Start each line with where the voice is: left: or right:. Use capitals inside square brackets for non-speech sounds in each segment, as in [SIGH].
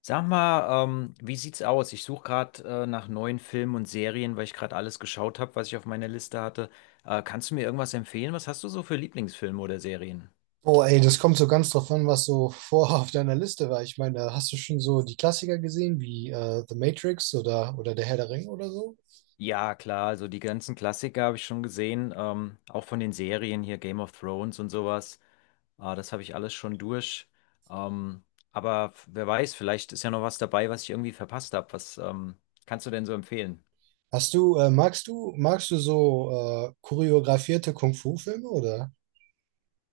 left: Sag mal, wie sieht's aus? Ich suche gerade nach neuen Filmen und Serien, weil ich gerade alles geschaut habe, was ich auf meiner Liste hatte. Kannst du mir irgendwas empfehlen? Was hast du so für Lieblingsfilme oder Serien?
right: Oh, ey, das kommt so ganz drauf an, was so vor auf deiner Liste war. Ich meine, da hast du schon so die Klassiker gesehen, wie The Matrix oder Der Herr der Ringe oder so?
left: Ja, klar, also die ganzen Klassiker habe ich schon gesehen, auch von den Serien hier Game of Thrones und sowas. Das habe ich alles schon durch. Ähm, Wer weiß, vielleicht ist ja noch was dabei, was ich irgendwie verpasst habe. Was kannst du denn so empfehlen?
right: Hast du, magst du, magst du so choreografierte Kung-Fu-Filme oder?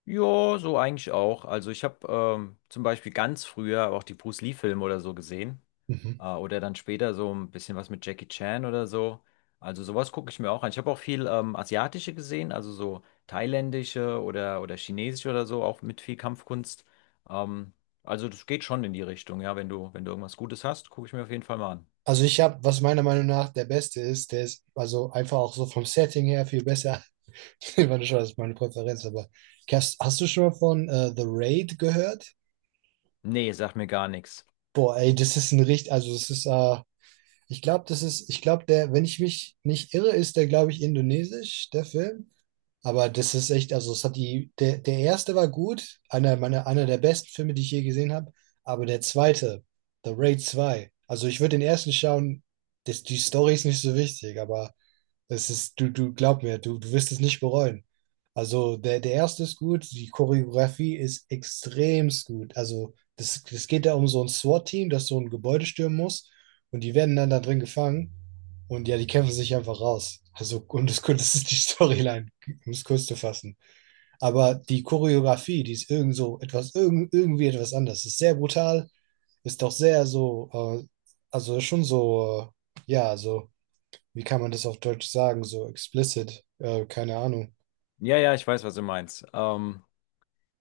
left: Ja, so eigentlich auch. Also ich habe zum Beispiel ganz früher auch die Bruce Lee-Filme oder so gesehen.
right: Mhm.
left: Oder dann später so ein bisschen was mit Jackie Chan oder so. Also sowas gucke ich mir auch an. Ich habe auch viel asiatische gesehen, also so thailändische oder chinesische oder so, auch mit viel Kampfkunst. Ähm, also das geht schon in die Richtung, ja. Wenn du irgendwas Gutes hast, gucke ich mir auf jeden Fall mal an.
right: Also ich habe, was meiner Meinung nach der beste ist, der ist also einfach auch so vom Setting her viel besser. [LAUGHS] Ich meine, schon, das ist meine Präferenz, aber hast du schon mal von The Raid gehört?
left: Nee, sagt mir gar nichts.
right: Boah, ey, das ist ein richtig, also das ist. Ich glaube, der, wenn ich mich nicht irre, ist der, glaube ich, indonesisch, der Film. Aber das ist echt, also es hat der erste war gut, einer der besten Filme, die ich je gesehen habe. Aber der zweite, The Raid zwei. Also ich würde den ersten schauen, das, die Story ist nicht so wichtig, aber es ist, du glaub mir, du wirst es nicht bereuen. Also der erste ist gut, die Choreografie ist extremst gut. Also das geht da um so ein SWAT-Team, das so ein Gebäude stürmen muss und die werden dann da drin gefangen und ja, die kämpfen sich einfach raus. Also und das [LAUGHS] ist die Storyline, um es kurz zu fassen. Aber die Choreografie, die ist irgend so etwas, irgendwie etwas anders. Ist sehr brutal, ist doch sehr so, äh, also schon so, ja, so wie kann man das auf Deutsch sagen? So explicit, keine Ahnung.
left: Ja, ja, ich weiß, was du meinst.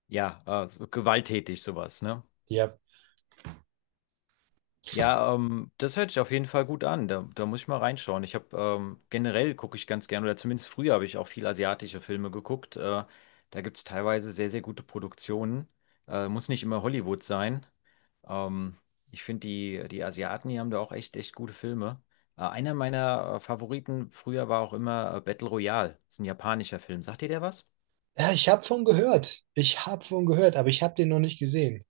left: Ja, so gewalttätig sowas, ne?
right: Ja.
left: Ja, das hört sich auf jeden Fall gut an. Da muss ich mal reinschauen. Ich habe generell gucke ich ganz gerne, oder zumindest früher habe ich auch viel asiatische Filme geguckt. Da gibt es teilweise sehr, sehr gute Produktionen. Muss nicht immer Hollywood sein. Ähm, Ich finde, die, die Asiaten, die haben da auch echt, echt gute Filme. Einer meiner Favoriten früher war auch immer Battle Royale. Das ist ein japanischer Film. Sagt ihr der was?
right: Ja, ich habe von gehört. Ich habe von gehört, aber ich habe den noch nicht gesehen.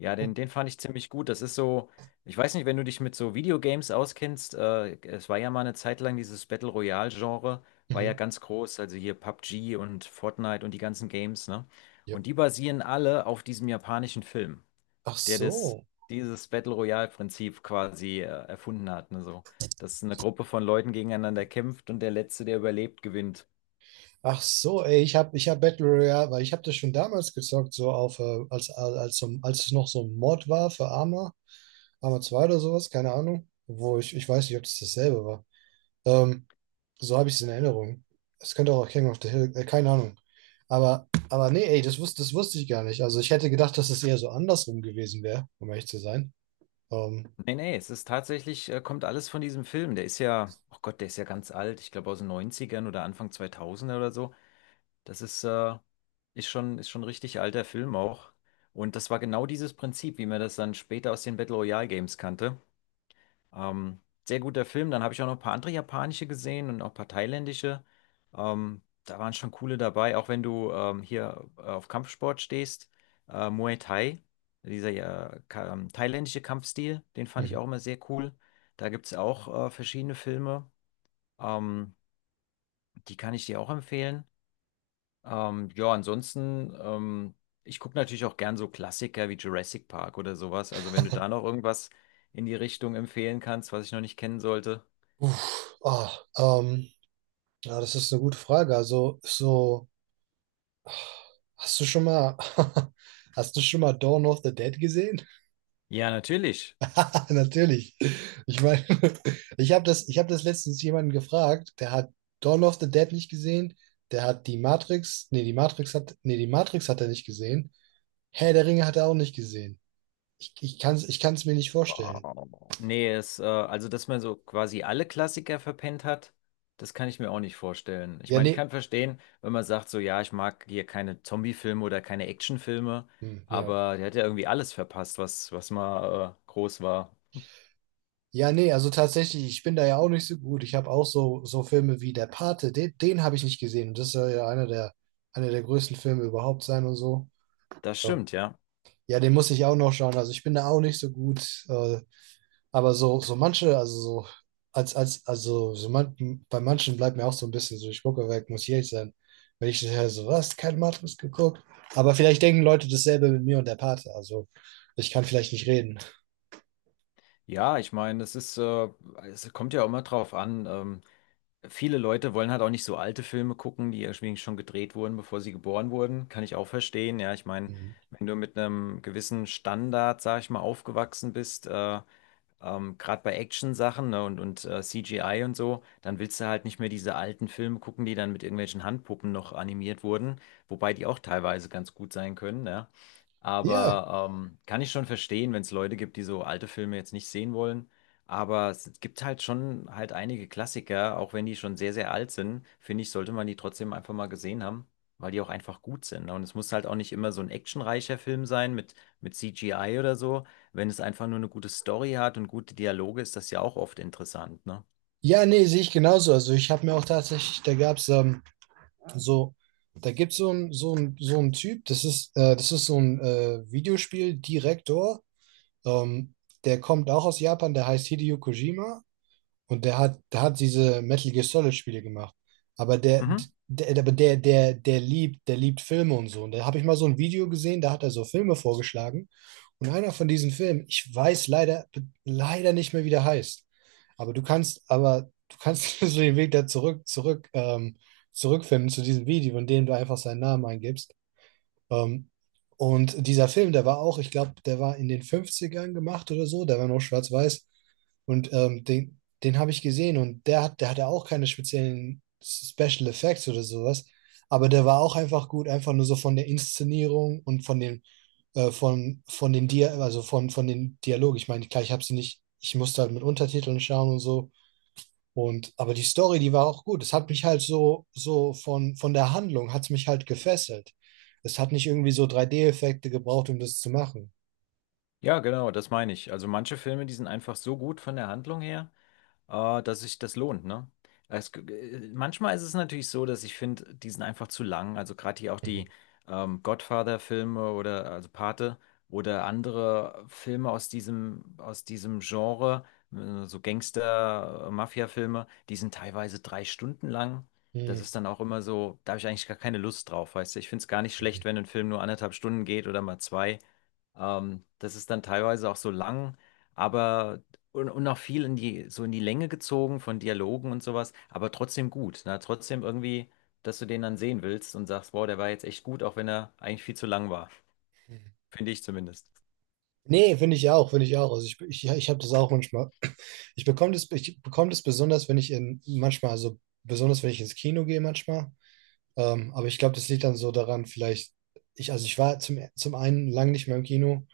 left: Ja,
right: Oh,
left: den, den fand ich ziemlich gut. Das ist so, ich weiß nicht, wenn du dich mit so Videogames auskennst, es war ja mal eine Zeit lang dieses Battle Royale-Genre, war ja
right: mhm.
left: ganz groß, also hier PUBG und Fortnite und die ganzen Games, ne? Und
right: Yep.
left: die basieren alle auf diesem japanischen Film,
right: Ach
left: der das,
right: so.
left: dieses Battle Royale-Prinzip quasi, erfunden hat, ne? So, dass eine Gruppe von Leuten gegeneinander kämpft und der Letzte, der überlebt, gewinnt.
right: Ach so, ey, ich hab Battle Royale, weil ich habe das schon damals gezockt, so auf, als es noch so ein Mod war für Arma, Arma 2 oder sowas, keine Ahnung. Wo ich weiß nicht, ob das dasselbe war. Ähm, so habe ich es in Erinnerung. Es könnte auch King of the Hill, keine Ahnung. Aber nee, ey, das wusste ich gar nicht. Also ich hätte gedacht, dass es eher so andersrum gewesen wäre, um ehrlich zu sein. Ähm,
left: Nee, nee, es ist tatsächlich, kommt alles von diesem Film. Der ist ja, oh Gott, der ist ja ganz alt. Ich glaube aus den Neunzigern oder Anfang 2000 oder so. Das ist, ist schon ein richtig alter Film auch. Und das war genau dieses Prinzip, wie man das dann später aus den Battle Royale Games kannte. Ähm, Sehr guter Film. Dann habe ich auch noch ein paar andere japanische gesehen und auch ein paar thailändische. Da waren schon coole dabei, auch wenn du hier auf Kampfsport stehst. Muay Thai, dieser ja, ka thailändische Kampfstil, den fand ich
right: mhm.
left: auch immer sehr cool. Da gibt es auch verschiedene Filme. Ähm, Die kann ich dir auch empfehlen. Ja, ansonsten, ich gucke natürlich auch gern so Klassiker wie Jurassic Park oder sowas. Also wenn du da noch irgendwas in die Richtung empfehlen kannst, was ich noch nicht kennen sollte.
right: Uff, ah, ähm, ja, das ist eine gute Frage. Also, so, hast du schon mal, [LAUGHS] hast du schon mal Dawn of the Dead gesehen?
left: Ja, natürlich.
right: [LAUGHS] Natürlich. Ich meine, [LAUGHS] ich hab das letztens jemanden gefragt, der hat Dawn of the Dead nicht gesehen, der hat die Matrix, nee, die Matrix hat, nee, die Matrix hat er nicht gesehen. Herr der Ringe hat er auch nicht gesehen. Ich kann es ich kann's mir nicht vorstellen.
left: Wow. Nee, es, also dass man so quasi alle Klassiker verpennt hat, das kann ich mir auch nicht vorstellen. Ich
right: Ja,
left: meine, ich
right: nee,
left: kann verstehen, wenn man sagt, so ja, ich mag hier keine Zombie-Filme oder keine Actionfilme,
right: hm, ja.
left: aber der hat ja irgendwie alles verpasst, was, was mal groß war.
right: Ja, nee, also tatsächlich, ich bin da ja auch nicht so gut. Ich habe auch so, so Filme wie Der Pate, den habe ich nicht gesehen. Und das soll ja einer der größten Filme überhaupt sein und so.
left: Das
right: So.
left: stimmt, ja.
right: Ja, den muss ich auch noch schauen. Also ich bin da auch nicht so gut. Aber so, so manche, also so, als, als, also so man, bei manchen bleibt mir auch so ein bisschen so, ich gucke weg, muss ich ehrlich sein. Wenn ich höre, so, was, kein Matrix geguckt. Aber vielleicht denken Leute dasselbe mit mir und der Pate. Also ich kann vielleicht nicht reden.
left: Ja, ich meine, es ist, es kommt ja auch immer drauf an. Viele Leute wollen halt auch nicht so alte Filme gucken, die irgendwie schon gedreht wurden, bevor sie geboren wurden. Kann ich auch verstehen. Ja, ich meine,
right: Mhm.
left: wenn du mit einem gewissen Standard, sag ich mal, aufgewachsen bist, gerade bei Action-Sachen, ne, und CGI und so, dann willst du halt nicht mehr diese alten Filme gucken, die dann mit irgendwelchen Handpuppen noch animiert wurden, wobei die auch teilweise ganz gut sein können, ne?
right: Ja,
left: Aber kann ich schon verstehen, wenn es Leute gibt, die so alte Filme jetzt nicht sehen wollen. Aber es gibt halt schon halt einige Klassiker, auch wenn die schon sehr, sehr alt sind, finde ich, sollte man die trotzdem einfach mal gesehen haben, weil die auch einfach gut sind. Ne? Und es muss halt auch nicht immer so ein actionreicher Film sein mit CGI oder so, wenn es einfach nur eine gute Story hat und gute Dialoge, ist das ja auch oft interessant, ne?
right: ja, nee, sehe ich genauso. Also ich habe mir auch tatsächlich, da gab es so, da gibt so es so ein, Typ, das ist so ein Videospieldirektor, ähm, der kommt auch aus Japan, der heißt Hideo Kojima und der hat diese Metal Gear Solid Spiele gemacht. Aber der,
left: Mhm.
right: aber der liebt Filme und so. Und da habe ich mal so ein Video gesehen, da hat er so Filme vorgeschlagen. Und einer von diesen Filmen, ich weiß leider nicht mehr, wie der heißt. Aber du kannst [LAUGHS] so den Weg da zurückfinden zu diesem Video, in dem du einfach seinen Namen eingibst. Ähm, und dieser Film, der war auch, ich glaube, der war in den 50ern gemacht oder so, der war noch schwarz-weiß. Und den habe ich gesehen und der hatte auch keine speziellen Special Effects oder sowas. Aber der war auch einfach gut, einfach nur so von der Inszenierung und von den Dia also von den Dialogen. Ich meine, klar, ich habe sie nicht, ich musste halt mit Untertiteln schauen und so. Aber die Story, die war auch gut. Es hat mich halt so, so von der Handlung, hat es mich halt gefesselt. Es hat nicht irgendwie so 3D-Effekte gebraucht, um das zu machen.
left: Ja, genau, das meine ich. Also manche Filme, die sind einfach so gut von der Handlung her. Dass sich das lohnt, ne? Es, g- Manchmal ist es natürlich so, dass ich finde, die sind einfach zu lang. Also gerade hier auch
right: Mhm.
left: die Godfather-Filme oder also Pate oder andere Filme aus diesem Genre, so Gangster-Mafia-Filme, die sind teilweise drei Stunden lang. Das
right: Mhm.
left: ist dann auch immer so, da habe ich eigentlich gar keine Lust drauf, weißt du? Ich finde es gar nicht schlecht, wenn ein Film nur anderthalb Stunden geht oder mal zwei. Das ist dann teilweise auch so lang, aber und auch viel in die, so in die Länge gezogen von Dialogen und sowas, aber trotzdem gut. Ne? Trotzdem irgendwie, dass du den dann sehen willst und sagst, wow, der war jetzt echt gut, auch wenn er eigentlich viel zu lang war. Finde ich zumindest.
right: Nee, finde ich auch, finde ich auch. Also ich habe das auch manchmal. Ich bekomme das besonders, wenn ich in manchmal, also besonders wenn ich ins Kino gehe manchmal, aber ich glaube, das liegt dann so daran, vielleicht, also ich war zum, einen lang nicht mehr im Kino,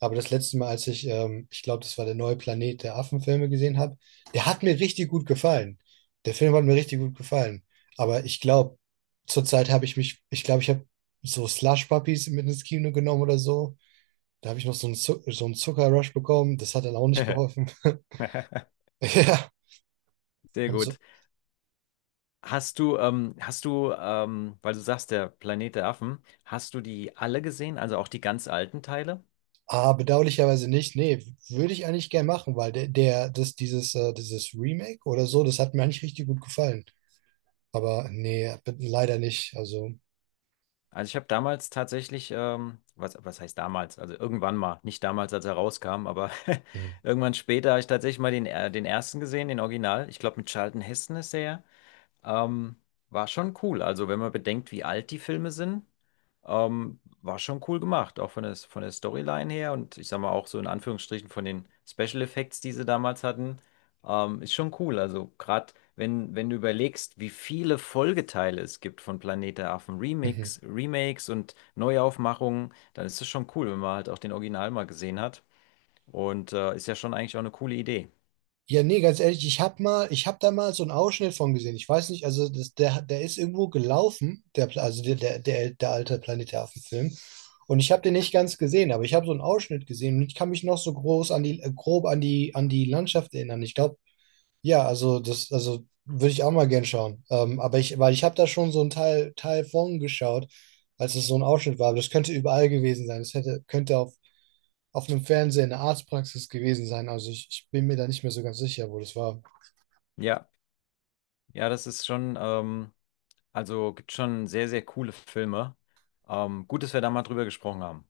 right: aber das letzte Mal, als ich glaube, das war der neue Planet der Affenfilme gesehen habe, der hat mir richtig gut gefallen. Der Film hat mir richtig gut gefallen. Aber ich glaube, zurzeit habe ich mich, ich glaube, ich habe so Slush-Puppies mit ins Kino genommen oder so. Da habe ich noch so einen Zuckerrush bekommen. Das hat dann auch nicht
left: [LAUGHS]
right: geholfen. [LAUGHS] Ja.
left: Sehr
right: Und so
left: gut. Hast du, weil du sagst, der Planet der Affen, hast du die alle gesehen, also auch die ganz alten Teile?
right: Ah, bedauerlicherweise nicht. Nee, würde ich eigentlich gern machen, weil dieses Remake oder so, das hat mir eigentlich richtig gut gefallen. Aber nee, leider nicht. Also,
left: Also ich habe damals tatsächlich, was, was heißt damals? Also irgendwann mal, nicht damals, als er rauskam, aber
right: hm,
left: [LAUGHS] irgendwann später habe ich tatsächlich mal den, den ersten gesehen, den Original. Ich glaube, mit Charlton Heston ist der ja. Ähm, War schon cool. Also, wenn man bedenkt, wie alt die Filme sind, war schon cool gemacht. Auch von der Storyline her und ich sag mal auch so in Anführungsstrichen von den Special Effects, die sie damals hatten, ist schon cool. Also, gerade wenn, wenn du überlegst, wie viele Folgeteile es gibt von Planet der Affen,
right: mhm.
left: Remix, Remakes und Neuaufmachungen, dann ist es schon cool, wenn man halt auch den Original mal gesehen hat. Und ist ja schon eigentlich auch eine coole Idee.
right: Ja, nee, ganz ehrlich, ich hab da mal so einen Ausschnitt von gesehen. Ich weiß nicht, also der ist irgendwo gelaufen, der alte Planet der Affen-Film. Und ich habe den nicht ganz gesehen, aber ich habe so einen Ausschnitt gesehen und ich kann mich noch so groß grob an die Landschaft erinnern. Ich glaube, Ja, also würde ich auch mal gern schauen. Aber ich, weil ich habe da schon so einen Teil von geschaut, als es so ein Ausschnitt war. Aber das könnte überall gewesen sein. Das könnte auf einem Fernseher in der Arztpraxis gewesen sein. Also ich bin mir da nicht mehr so ganz sicher, wo das war.
left: Ja, ja, das ist schon. Also gibt schon sehr, sehr coole Filme. Gut, dass wir da mal drüber gesprochen haben.